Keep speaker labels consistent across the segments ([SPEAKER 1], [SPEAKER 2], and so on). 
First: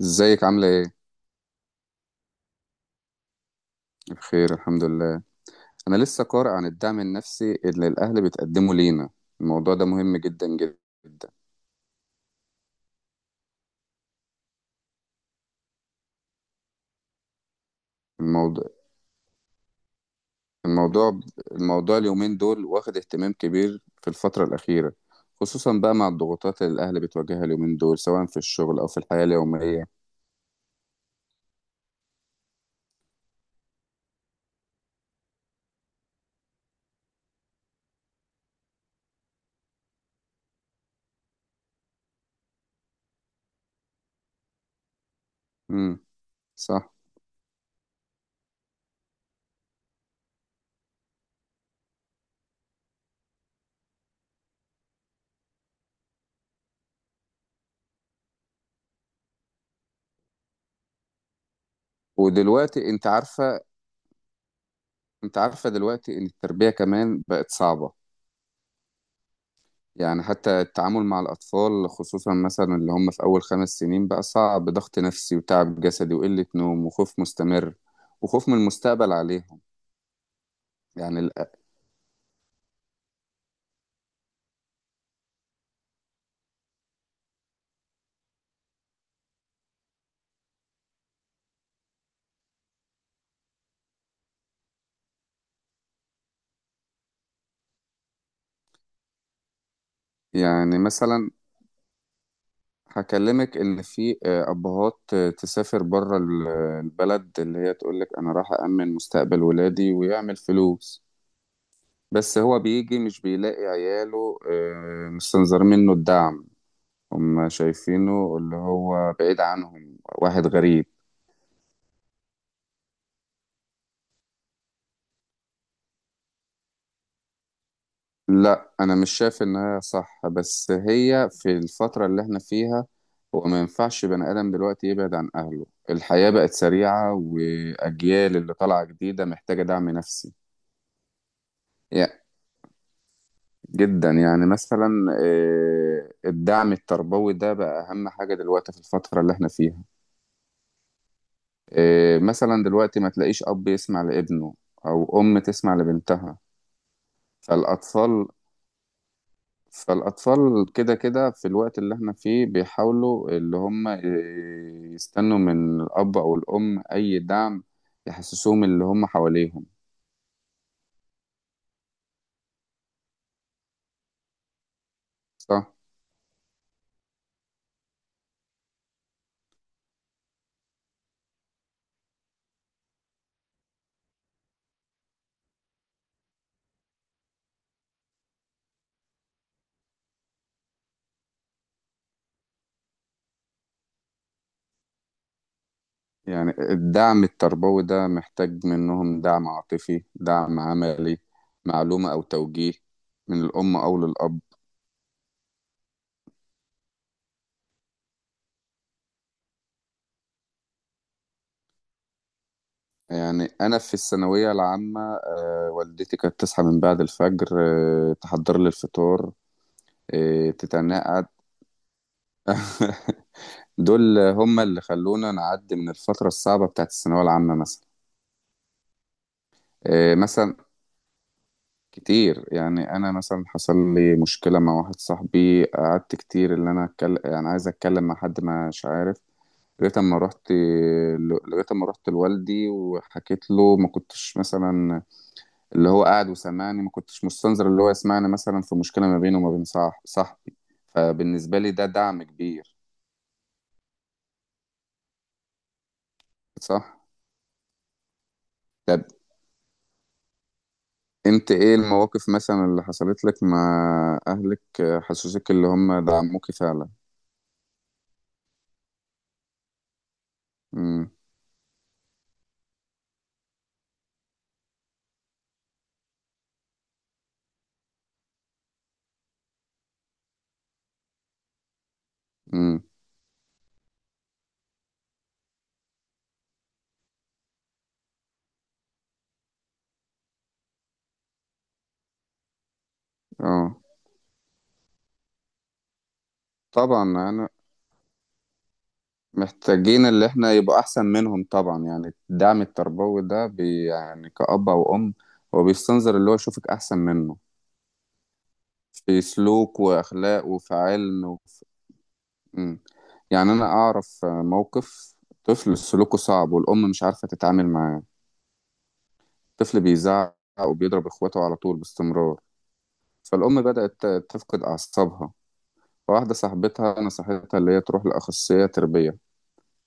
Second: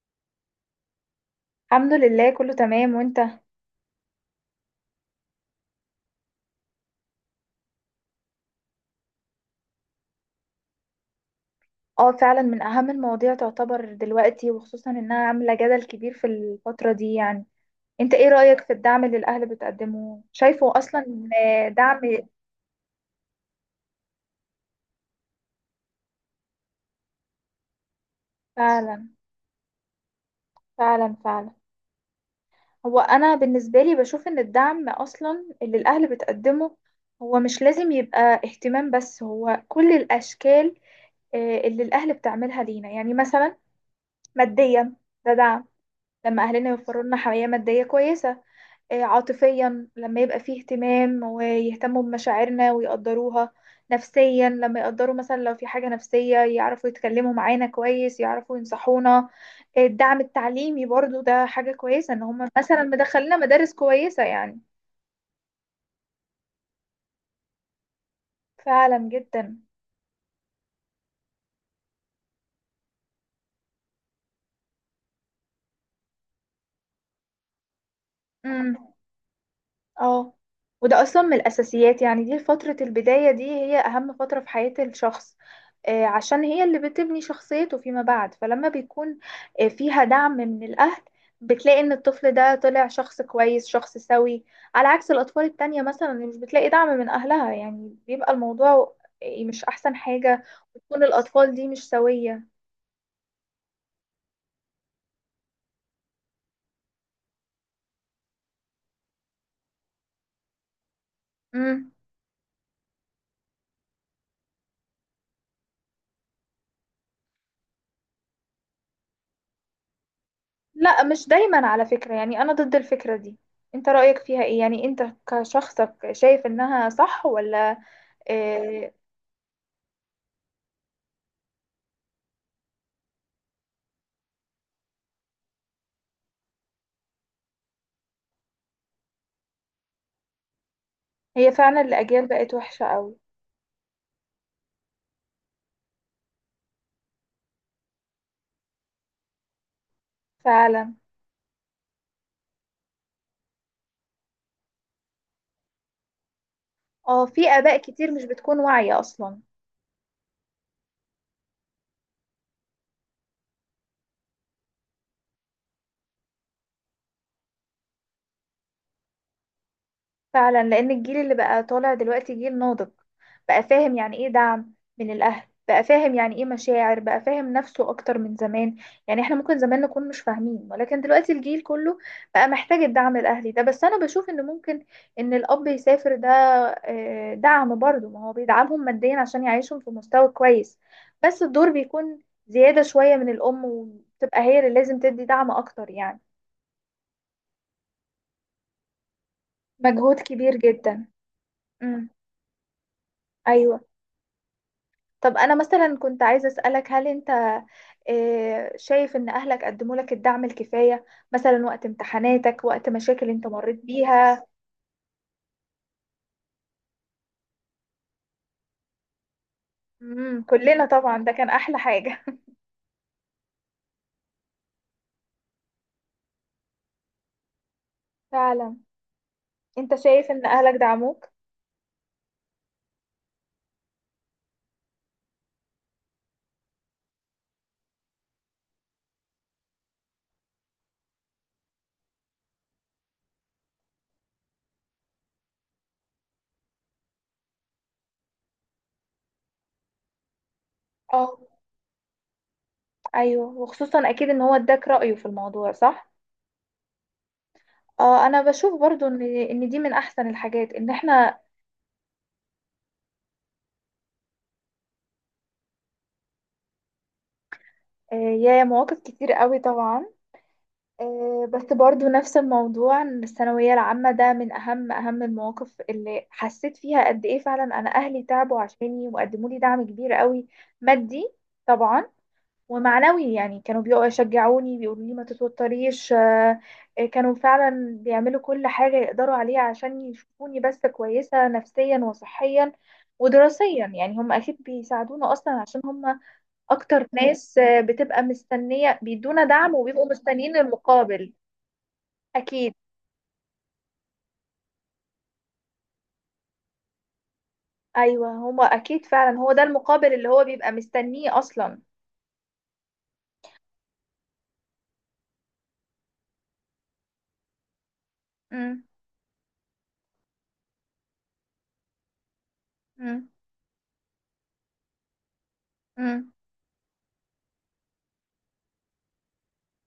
[SPEAKER 1] ازيك عاملة ايه؟
[SPEAKER 2] الحمد لله كله تمام وانت.
[SPEAKER 1] بخير الحمد لله. انا لسه قارئ عن الدعم النفسي اللي الاهل بتقدمه لينا. الموضوع ده مهم جدا جدا.
[SPEAKER 2] اه فعلا من اهم المواضيع تعتبر دلوقتي، وخصوصا انها عاملة جدل كبير في الفترة دي يعني. انت ايه رأيك
[SPEAKER 1] الموضوع
[SPEAKER 2] في الدعم اللي الاهل بتقدمه، شايفه
[SPEAKER 1] الموضوع
[SPEAKER 2] اصلا
[SPEAKER 1] الموضوع
[SPEAKER 2] دعم؟
[SPEAKER 1] اليومين دول واخد اهتمام كبير في الفترة الأخيرة، خصوصا بقى مع الضغوطات اللي الاهل بتواجهها اليومين دول سواء في الشغل او في
[SPEAKER 2] فعلا
[SPEAKER 1] الحياة اليومية.
[SPEAKER 2] فعلا فعلا. هو انا بالنسبة لي بشوف ان الدعم اصلا اللي الاهل بتقدمه هو مش لازم يبقى اهتمام بس، هو كل الاشكال اللي الاهل بتعملها لينا، يعني مثلا ماديا، ده دعم.
[SPEAKER 1] امم.
[SPEAKER 2] لما اهلنا
[SPEAKER 1] صح.
[SPEAKER 2] يوفروا لنا حماية مادية كويسة، عاطفيا لما يبقى فيه اهتمام ويهتموا بمشاعرنا ويقدروها، نفسيا لما يقدروا مثلا لو في حاجة نفسية يعرفوا يتكلموا معانا كويس يعرفوا ينصحونا، الدعم التعليمي برضو ده حاجة كويسة ان هم مثلا
[SPEAKER 1] ودلوقتي انت
[SPEAKER 2] مدخلنا
[SPEAKER 1] عارفة
[SPEAKER 2] مدارس كويسة يعني.
[SPEAKER 1] انت عارفة دلوقتي ان التربية كمان بقت صعبة.
[SPEAKER 2] فعلا جدا.
[SPEAKER 1] يعني حتى التعامل مع الأطفال خصوصا مثلا اللي هم في أول 5 سنين بقى صعب، ضغط نفسي وتعب جسدي وقلة نوم وخوف مستمر وخوف من
[SPEAKER 2] مم.
[SPEAKER 1] المستقبل عليهم.
[SPEAKER 2] اه، وده
[SPEAKER 1] يعني
[SPEAKER 2] اصلا من الاساسيات، يعني دي فترة البداية، دي هي اهم فترة في حياة الشخص، عشان هي اللي بتبني شخصيته فيما بعد، فلما بيكون فيها دعم من الاهل، بتلاقي ان الطفل ده طلع شخص كويس شخص سوي، على عكس الاطفال التانية مثلا اللي مش بتلاقي دعم من اهلها، يعني بيبقى الموضوع مش احسن حاجة،
[SPEAKER 1] يعني
[SPEAKER 2] وتكون
[SPEAKER 1] مثلا
[SPEAKER 2] الاطفال دي مش سوية.
[SPEAKER 1] هكلمك إن في أبهات تسافر بره البلد اللي هي تقولك أنا راح أأمن مستقبل ولادي ويعمل فلوس.
[SPEAKER 2] مم.
[SPEAKER 1] بس هو بيجي مش بيلاقي عياله مستنظرين منه الدعم، هم شايفينه اللي هو بعيد عنهم واحد غريب.
[SPEAKER 2] لا مش دايما على فكرة، يعني أنا ضد الفكرة دي. أنت رأيك فيها إيه؟ يعني أنت كشخصك شايف إنها صح ولا
[SPEAKER 1] لا
[SPEAKER 2] إيه؟
[SPEAKER 1] انا مش شايف انها صح، بس هي في الفترة اللي احنا فيها هو ما ينفعش بني ادم دلوقتي يبعد عن اهله. الحياة بقت سريعة واجيال اللي طالعة جديدة محتاجة دعم نفسي.
[SPEAKER 2] هي فعلا
[SPEAKER 1] يعني
[SPEAKER 2] الأجيال بقت وحشة أوي.
[SPEAKER 1] جدا، يعني مثلا الدعم التربوي ده بقى اهم حاجة دلوقتي في الفترة اللي احنا فيها.
[SPEAKER 2] فعلا.
[SPEAKER 1] مثلا دلوقتي ما تلاقيش اب يسمع لابنه او ام تسمع لبنتها.
[SPEAKER 2] اه في آباء كتير مش
[SPEAKER 1] فالاطفال
[SPEAKER 2] بتكون واعية أصلا.
[SPEAKER 1] فالأطفال كده كده في الوقت اللي احنا فيه بيحاولوا اللي هم يستنوا من الأب أو الأم أي دعم يحسسوهم اللي هم حواليهم.
[SPEAKER 2] فعلا، لان الجيل اللي بقى طالع دلوقتي جيل ناضج، بقى فاهم يعني ايه دعم من الاهل،
[SPEAKER 1] صح؟
[SPEAKER 2] بقى فاهم يعني ايه مشاعر، بقى فاهم نفسه اكتر من زمان. يعني احنا ممكن زمان نكون مش فاهمين، ولكن دلوقتي الجيل كله بقى محتاج الدعم الاهلي ده. بس انا بشوف ان ممكن ان الاب يسافر ده دعم برضه، ما هو بيدعمهم ماديا عشان يعيشهم في مستوى كويس، بس الدور بيكون زيادة شوية من الام، وتبقى هي اللي لازم تدي دعم اكتر يعني
[SPEAKER 1] يعني الدعم التربوي ده محتاج منهم دعم عاطفي،
[SPEAKER 2] مجهود كبير
[SPEAKER 1] دعم
[SPEAKER 2] جدا.
[SPEAKER 1] عملي،
[SPEAKER 2] امم.
[SPEAKER 1] معلومة أو توجيه من الأم
[SPEAKER 2] ايوه.
[SPEAKER 1] أو للأب.
[SPEAKER 2] طب انا مثلا كنت عايزه اسالك، هل انت شايف ان اهلك قدموا لك الدعم الكفايه، مثلا وقت امتحاناتك وقت مشاكل انت
[SPEAKER 1] يعني أنا
[SPEAKER 2] مريت
[SPEAKER 1] في
[SPEAKER 2] بيها؟
[SPEAKER 1] الثانوية العامة والدتي كانت تصحى من بعد الفجر، تحضر لي الفطار،
[SPEAKER 2] امم، كلنا طبعا
[SPEAKER 1] تتنقع.
[SPEAKER 2] ده كان احلى حاجه.
[SPEAKER 1] دول هم اللي خلونا نعدي من الفترة الصعبة بتاعت الثانوية العامة مثلا.
[SPEAKER 2] فعلا. انت
[SPEAKER 1] إيه
[SPEAKER 2] شايف ان
[SPEAKER 1] مثلا
[SPEAKER 2] اهلك دعموك؟
[SPEAKER 1] كتير، يعني أنا مثلا حصل لي مشكلة مع واحد صاحبي. قعدت كتير اللي أنا أتكلم، يعني عايز أتكلم مع حد مش عارف، لغاية أما رحت لغاية أما رحت لوالدي وحكيت له. ما كنتش مثلا اللي هو قاعد وسمعني، ما كنتش مستنظر اللي هو يسمعني مثلا في مشكلة ما بينه وما بين صاحبي.
[SPEAKER 2] اه،
[SPEAKER 1] فبالنسبة لي ده دعم كبير.
[SPEAKER 2] ايوه، وخصوصا اكيد ان هو اداك رايه في الموضوع صح.
[SPEAKER 1] صح؟
[SPEAKER 2] اه، انا بشوف
[SPEAKER 1] ده
[SPEAKER 2] برضو ان ان دي من احسن الحاجات ان احنا
[SPEAKER 1] انت ايه المواقف مثلا اللي حصلت لك مع اهلك حسسوك اللي هم دعموكي فعلا؟
[SPEAKER 2] يا مواقف كتير قوي طبعا.
[SPEAKER 1] امم.
[SPEAKER 2] بس برضو نفس الموضوع إن الثانوية العامة ده من أهم أهم المواقف اللي حسيت فيها قد إيه فعلا أنا أهلي تعبوا عشاني وقدموا لي دعم كبير قوي. مادي طبعا،
[SPEAKER 1] امم.
[SPEAKER 2] ومعنوي، يعني كانوا بيقعدوا يشجعوني بيقولوا لي ما تتوتريش كانوا فعلا بيعملوا كل حاجة يقدروا عليها عشان يشوفوني بس كويسة نفسيا وصحيا
[SPEAKER 1] اه
[SPEAKER 2] ودراسيا. يعني هم أكيد بيساعدونا أصلا عشان هم
[SPEAKER 1] طبعا،
[SPEAKER 2] أكتر
[SPEAKER 1] انا
[SPEAKER 2] ناس بتبقى مستنية بيدونا دعم،
[SPEAKER 1] محتاجين
[SPEAKER 2] وبيبقوا
[SPEAKER 1] اللي احنا
[SPEAKER 2] مستنيين
[SPEAKER 1] يبقى احسن
[SPEAKER 2] المقابل.
[SPEAKER 1] منهم طبعا. يعني الدعم
[SPEAKER 2] اكيد.
[SPEAKER 1] التربوي ده بي يعني كأب او ام، هو بيستنظر اللي هو يشوفك احسن منه
[SPEAKER 2] ايوه هما اكيد
[SPEAKER 1] في
[SPEAKER 2] فعلا هو ده
[SPEAKER 1] سلوك
[SPEAKER 2] المقابل اللي هو
[SPEAKER 1] واخلاق
[SPEAKER 2] بيبقى
[SPEAKER 1] وفي علم
[SPEAKER 2] مستنيه
[SPEAKER 1] وفي...
[SPEAKER 2] اصلا.
[SPEAKER 1] مم. يعني انا اعرف موقف طفل سلوكه صعب والام مش عارفة تتعامل معاه.
[SPEAKER 2] امم.
[SPEAKER 1] طفل بيزعق وبيضرب اخواته على طول باستمرار.
[SPEAKER 2] امم.
[SPEAKER 1] فالأم بدأت تفقد أعصابها.
[SPEAKER 2] امم.
[SPEAKER 1] فواحدة صاحبتها نصحتها اللي هي تروح لأخصائية تربية،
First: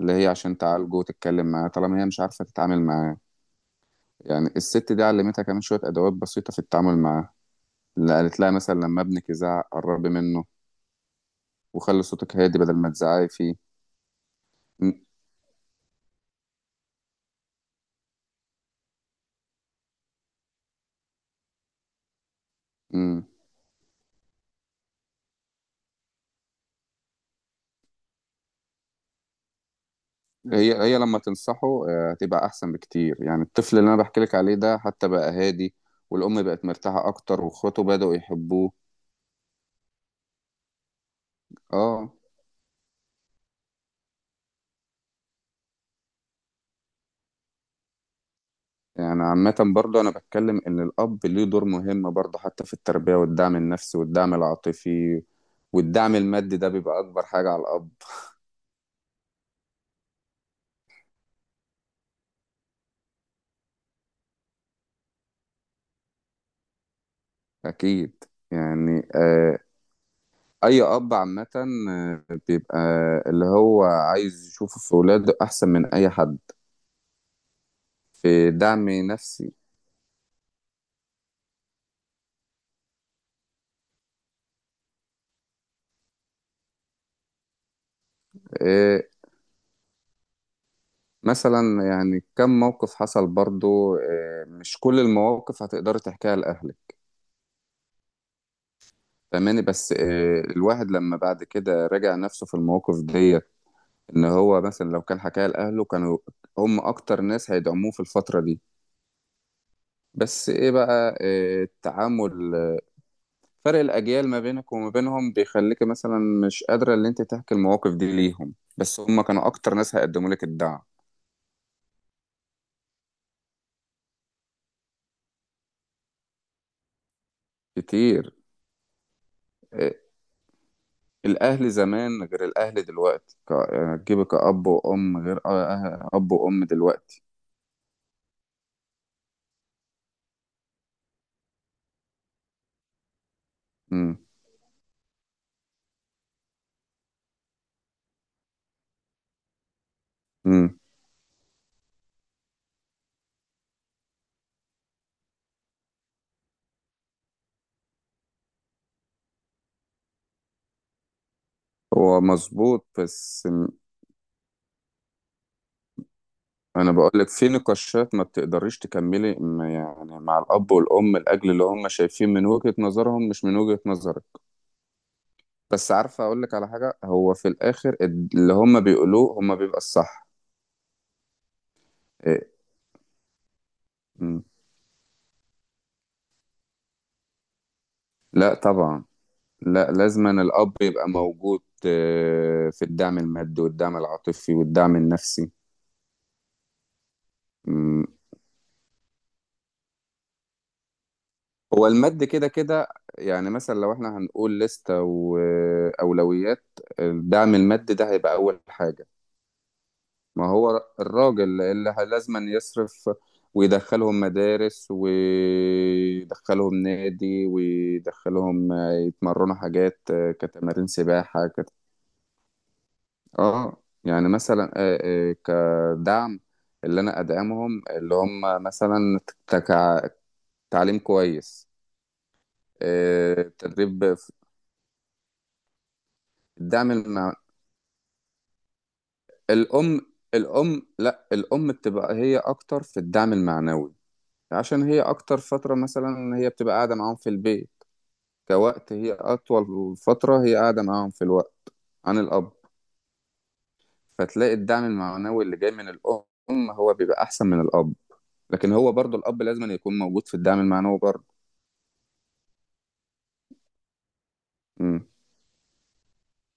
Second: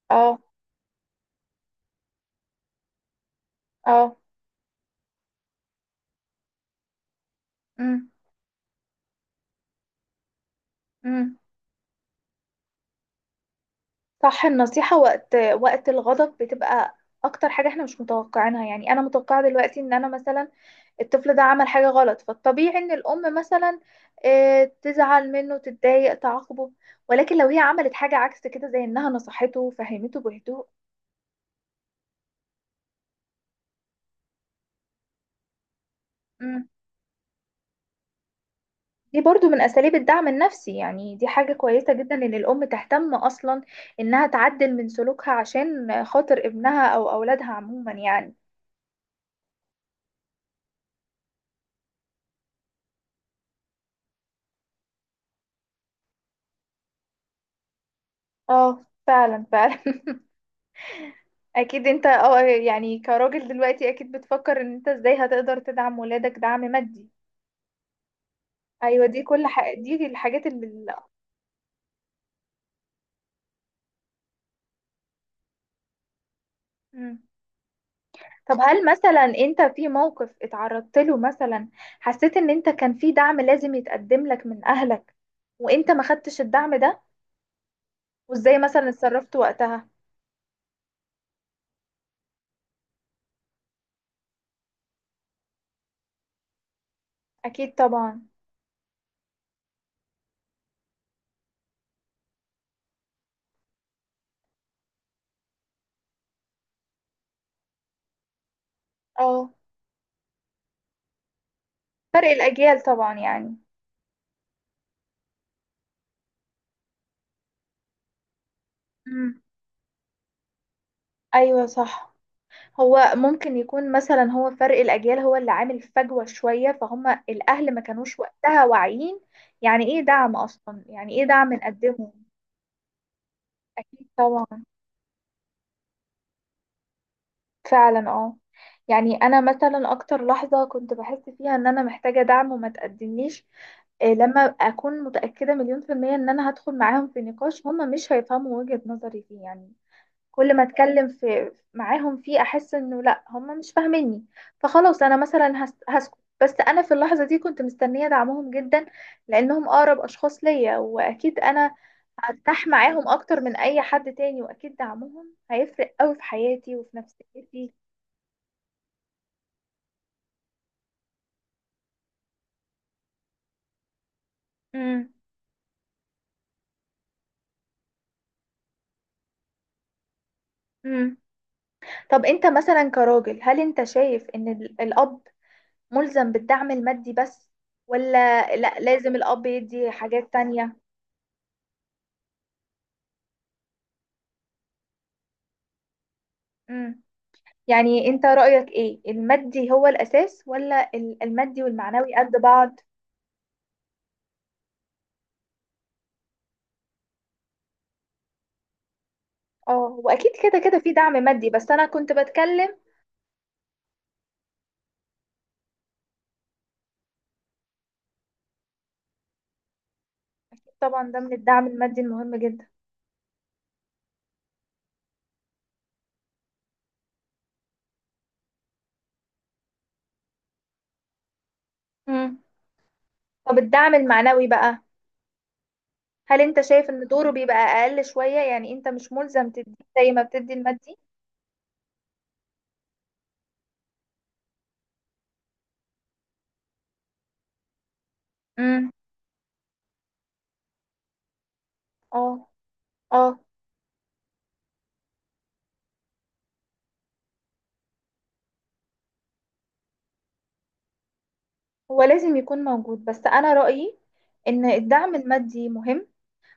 [SPEAKER 1] اللي هي
[SPEAKER 2] اه.
[SPEAKER 1] عشان تعالجه وتتكلم معاه طالما هي مش عارفة تتعامل معاه.
[SPEAKER 2] اه.
[SPEAKER 1] يعني الست دي علمتها كمان شوية أدوات بسيطة في التعامل معاه.
[SPEAKER 2] امم.
[SPEAKER 1] اللي قالت لها مثلا لما ابنك يزعق قربي منه
[SPEAKER 2] امم.
[SPEAKER 1] وخلي صوتك هادي بدل ما تزعقي فيه.
[SPEAKER 2] صح. النصيحه
[SPEAKER 1] م-
[SPEAKER 2] وقت الغضب بتبقى اكتر حاجه احنا مش متوقعينها، يعني انا متوقعه دلوقتي ان انا مثلا الطفل ده عمل حاجه غلط، فالطبيعي ان
[SPEAKER 1] م.
[SPEAKER 2] الام مثلا تزعل منه تتضايق تعاقبه، ولكن لو هي عملت حاجه عكس كده زي انها نصحته وفهمته بهدوء،
[SPEAKER 1] هي هي لما تنصحه هتبقى أحسن بكتير. يعني الطفل اللي أنا بحكي لك عليه ده حتى بقى هادي، والأم بقت مرتاحة أكتر، وإخواته بدأوا يحبوه.
[SPEAKER 2] دي برضو من أساليب الدعم النفسي. يعني دي حاجة كويسة
[SPEAKER 1] اه.
[SPEAKER 2] جدا إن الأم تهتم أصلا إنها تعدل من سلوكها عشان خاطر ابنها أو أولادها عموما يعني.
[SPEAKER 1] يعني عامة برضه أنا بتكلم إن الأب ليه دور مهم برضه حتى في التربية والدعم النفسي والدعم العاطفي، والدعم المادي ده بيبقى أكبر حاجة على الأب.
[SPEAKER 2] اه فعلا فعلا. أكيد. أنت اه يعني كراجل دلوقتي أكيد بتفكر إن أنت إزاي هتقدر تدعم ولادك دعم مادي.
[SPEAKER 1] أكيد.
[SPEAKER 2] أيوة
[SPEAKER 1] يعني
[SPEAKER 2] دي كل حاجة، دي الحاجات اللي
[SPEAKER 1] أي أب عامة بيبقى اللي هو عايز يشوفه في ولاده أحسن من أي حد
[SPEAKER 2] مم.
[SPEAKER 1] في
[SPEAKER 2] طب هل
[SPEAKER 1] دعم
[SPEAKER 2] مثلا
[SPEAKER 1] نفسي.
[SPEAKER 2] أنت في موقف اتعرضت له مثلا، حسيت إن أنت كان في دعم لازم يتقدم لك من أهلك وأنت ما خدتش الدعم ده، وازاي مثلا
[SPEAKER 1] آه
[SPEAKER 2] اتصرفت وقتها؟
[SPEAKER 1] مثلا يعني كم موقف حصل برضه، مش كل المواقف هتقدري تحكيها لأهلك.
[SPEAKER 2] اكيد طبعا.
[SPEAKER 1] فاهماني؟ بس الواحد لما بعد كده راجع نفسه في المواقف دي، ان هو مثلا لو كان حكاها لاهله كانوا هم اكتر ناس هيدعموه في الفتره دي.
[SPEAKER 2] اه
[SPEAKER 1] بس ايه بقى، إيه
[SPEAKER 2] فرق
[SPEAKER 1] التعامل،
[SPEAKER 2] الاجيال طبعا يعني.
[SPEAKER 1] فرق الاجيال ما بينك وما بينهم بيخليك مثلا مش قادره ان انت تحكي المواقف دي ليهم، بس هم
[SPEAKER 2] امم.
[SPEAKER 1] كانوا اكتر ناس هيقدموا لك الدعم.
[SPEAKER 2] ايوه صح. هو ممكن يكون مثلا هو فرق الاجيال هو اللي عامل فجوة شوية، فهم الاهل ما كانوش
[SPEAKER 1] كتير.
[SPEAKER 2] وقتها واعيين يعني ايه
[SPEAKER 1] إيه،
[SPEAKER 2] دعم اصلا، يعني ايه دعم
[SPEAKER 1] الاهل
[SPEAKER 2] نقدمه.
[SPEAKER 1] زمان غير الاهل دلوقتي،
[SPEAKER 2] اكيد
[SPEAKER 1] تجيبك
[SPEAKER 2] طبعا.
[SPEAKER 1] كأب وام غير اب وام دلوقتي.
[SPEAKER 2] فعلا اه. يعني انا مثلا اكتر لحظة كنت بحس فيها ان انا محتاجة دعم وما تقدمليش
[SPEAKER 1] امم.
[SPEAKER 2] لما اكون متأكدة مليون في المية ان انا هدخل معاهم في نقاش هما مش هيفهموا وجهة نظري فيه يعني. كل ما
[SPEAKER 1] امم.
[SPEAKER 2] اتكلم في معاهم فيه احس انه لا هم مش فاهميني، فخلاص انا مثلا هسكت، بس انا في اللحظه دي كنت مستنيه دعمهم جدا، لانهم اقرب اشخاص ليا، واكيد انا
[SPEAKER 1] هو
[SPEAKER 2] هرتاح
[SPEAKER 1] مظبوط،
[SPEAKER 2] معاهم اكتر
[SPEAKER 1] بس
[SPEAKER 2] من اي حد تاني، واكيد دعمهم هيفرق قوي في حياتي
[SPEAKER 1] انا
[SPEAKER 2] وفي
[SPEAKER 1] بقول لك في
[SPEAKER 2] نفسيتي.
[SPEAKER 1] نقاشات ما بتقدريش تكملي ما يعني مع الاب والام لاجل اللي هم شايفين من وجهة نظرهم مش من وجهة نظرك.
[SPEAKER 2] امم.
[SPEAKER 1] بس عارفه اقول لك على حاجه، هو في الاخر اللي هم بيقولوه هم بيبقى الصح.
[SPEAKER 2] امم. طب انت
[SPEAKER 1] إيه؟
[SPEAKER 2] مثلا كراجل، هل انت شايف
[SPEAKER 1] مم.
[SPEAKER 2] ان الاب ملزم بالدعم المادي بس،
[SPEAKER 1] لا
[SPEAKER 2] ولا لا
[SPEAKER 1] طبعا.
[SPEAKER 2] لازم الاب
[SPEAKER 1] لا
[SPEAKER 2] يدي
[SPEAKER 1] لازما
[SPEAKER 2] حاجات
[SPEAKER 1] الاب
[SPEAKER 2] تانية؟
[SPEAKER 1] يبقى موجود في الدعم المادي والدعم العاطفي والدعم النفسي.
[SPEAKER 2] يعني
[SPEAKER 1] مم.
[SPEAKER 2] انت رأيك ايه، المادي هو الأساس، ولا المادي
[SPEAKER 1] هو
[SPEAKER 2] والمعنوي
[SPEAKER 1] المادي
[SPEAKER 2] قد
[SPEAKER 1] كده
[SPEAKER 2] بعض؟
[SPEAKER 1] كده. يعني مثلا لو احنا هنقول لستة وأولويات، الدعم المادي ده هيبقى أول حاجة.
[SPEAKER 2] اه واكيد
[SPEAKER 1] ما
[SPEAKER 2] كده كده
[SPEAKER 1] هو
[SPEAKER 2] في دعم مادي،
[SPEAKER 1] الراجل
[SPEAKER 2] بس انا
[SPEAKER 1] اللي
[SPEAKER 2] كنت
[SPEAKER 1] لازما
[SPEAKER 2] بتكلم.
[SPEAKER 1] يصرف ويدخلهم مدارس ويدخلهم نادي ويدخلهم يتمرنوا حاجات
[SPEAKER 2] اكيد
[SPEAKER 1] كتمارين
[SPEAKER 2] طبعا ده من
[SPEAKER 1] سباحة
[SPEAKER 2] الدعم المادي المهم جدا.
[SPEAKER 1] اه. يعني مثلا كدعم اللي انا ادعمهم اللي هم مثلا تك- تعليم كويس،
[SPEAKER 2] مم. طب الدعم
[SPEAKER 1] تدريب
[SPEAKER 2] المعنوي بقى، هل انت شايف
[SPEAKER 1] الدعم
[SPEAKER 2] ان دوره
[SPEAKER 1] المع...
[SPEAKER 2] بيبقى اقل شوية، يعني انت مش ملزم تدي
[SPEAKER 1] الام
[SPEAKER 2] زي ما بتدي
[SPEAKER 1] الام
[SPEAKER 2] المادي؟
[SPEAKER 1] لا، الام بتبقى هي اكتر في الدعم المعنوي، عشان هي اكتر فترة مثلا هي بتبقى قاعدة معاهم في البيت،
[SPEAKER 2] امم.
[SPEAKER 1] كوقت هي اطول فترة هي قاعدة معاهم في الوقت عن
[SPEAKER 2] اه.
[SPEAKER 1] الاب.
[SPEAKER 2] اه.
[SPEAKER 1] فتلاقي الدعم المعنوي اللي جاي من الام هو بيبقى احسن من الاب، لكن هو برضو الاب لازم يكون موجود في الدعم المعنوي برضو.
[SPEAKER 2] هو لازم يكون موجود، بس انا رأيي ان
[SPEAKER 1] امم.
[SPEAKER 2] الدعم المادي مهم،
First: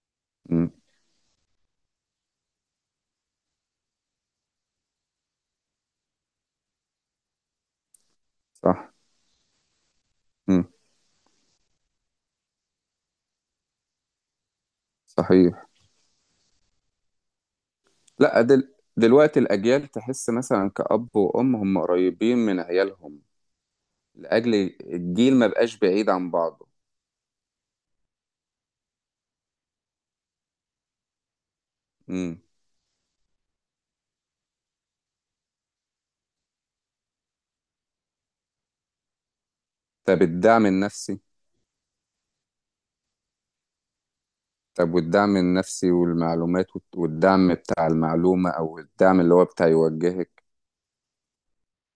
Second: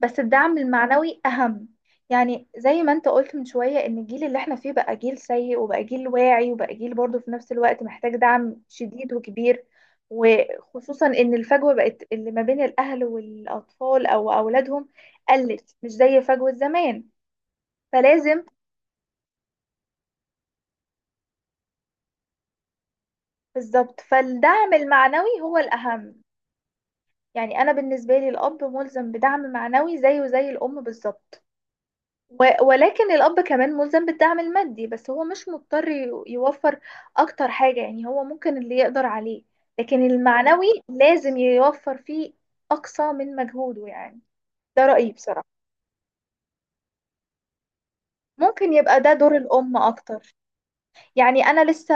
[SPEAKER 2] بس الدعم
[SPEAKER 1] امم.
[SPEAKER 2] المعنوي أهم. يعني زي ما انت قلت من شوية ان الجيل اللي احنا فيه بقى جيل سيء وبقى جيل واعي وبقى جيل برضه في نفس الوقت محتاج دعم
[SPEAKER 1] صح.
[SPEAKER 2] شديد وكبير،
[SPEAKER 1] امم.
[SPEAKER 2] وخصوصا ان الفجوة بقت اللي ما بين الاهل والاطفال او اولادهم
[SPEAKER 1] صحيح.
[SPEAKER 2] قلت مش زي فجوة زمان،
[SPEAKER 1] لا،
[SPEAKER 2] فلازم
[SPEAKER 1] دلوقتي الاجيال تحس مثلا كاب وام هم قريبين من عيالهم،
[SPEAKER 2] بالظبط.
[SPEAKER 1] لاجل
[SPEAKER 2] فالدعم
[SPEAKER 1] الجيل
[SPEAKER 2] المعنوي
[SPEAKER 1] ما
[SPEAKER 2] هو
[SPEAKER 1] بقاش بعيد
[SPEAKER 2] الأهم.
[SPEAKER 1] عن بعضه.
[SPEAKER 2] يعني انا بالنسبة لي الاب ملزم بدعم معنوي زيه زي الام بالظبط،
[SPEAKER 1] امم.
[SPEAKER 2] و- ولكن الأب كمان ملزم بالدعم المادي، بس هو مش مضطر يوفر أكتر حاجة، يعني هو ممكن اللي يقدر عليه، لكن
[SPEAKER 1] طب الدعم
[SPEAKER 2] المعنوي
[SPEAKER 1] النفسي،
[SPEAKER 2] لازم يوفر فيه أقصى من مجهوده يعني. ده
[SPEAKER 1] طب
[SPEAKER 2] رأيي
[SPEAKER 1] والدعم
[SPEAKER 2] بصراحة.
[SPEAKER 1] النفسي والمعلومات والدعم بتاع المعلومة
[SPEAKER 2] ممكن
[SPEAKER 1] أو
[SPEAKER 2] يبقى ده
[SPEAKER 1] الدعم اللي
[SPEAKER 2] دور
[SPEAKER 1] هو بتاع
[SPEAKER 2] الأم أكتر.
[SPEAKER 1] يوجهك.
[SPEAKER 2] يعني أنا لسه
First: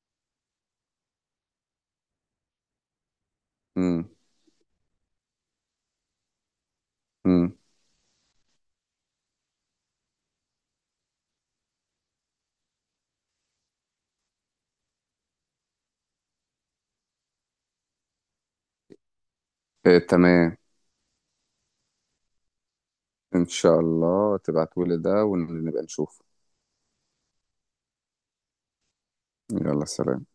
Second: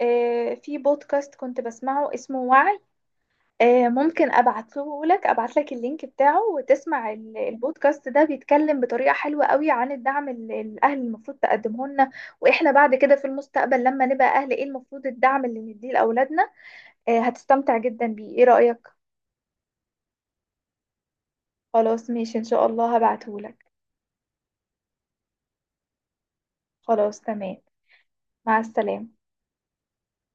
[SPEAKER 2] في بودكاست كنت بسمعه اسمه وعي،
[SPEAKER 1] مم.
[SPEAKER 2] ممكن ابعته لك ابعت لك اللينك بتاعه وتسمع
[SPEAKER 1] مم.
[SPEAKER 2] البودكاست ده، بيتكلم بطريقة حلوة قوي عن الدعم اللي الاهل المفروض تقدمه لنا، واحنا بعد كده في المستقبل لما نبقى اهل ايه المفروض الدعم اللي نديه لاولادنا. هتستمتع جدا بيه، ايه رأيك؟
[SPEAKER 1] إيه تمام.
[SPEAKER 2] خلاص ماشي ان شاء الله هبعته
[SPEAKER 1] إن
[SPEAKER 2] لك.
[SPEAKER 1] شاء الله تبعتولي ده ونبقى نشوف.
[SPEAKER 2] خلاص تمام. مع السلامة.
[SPEAKER 1] يلا سلام.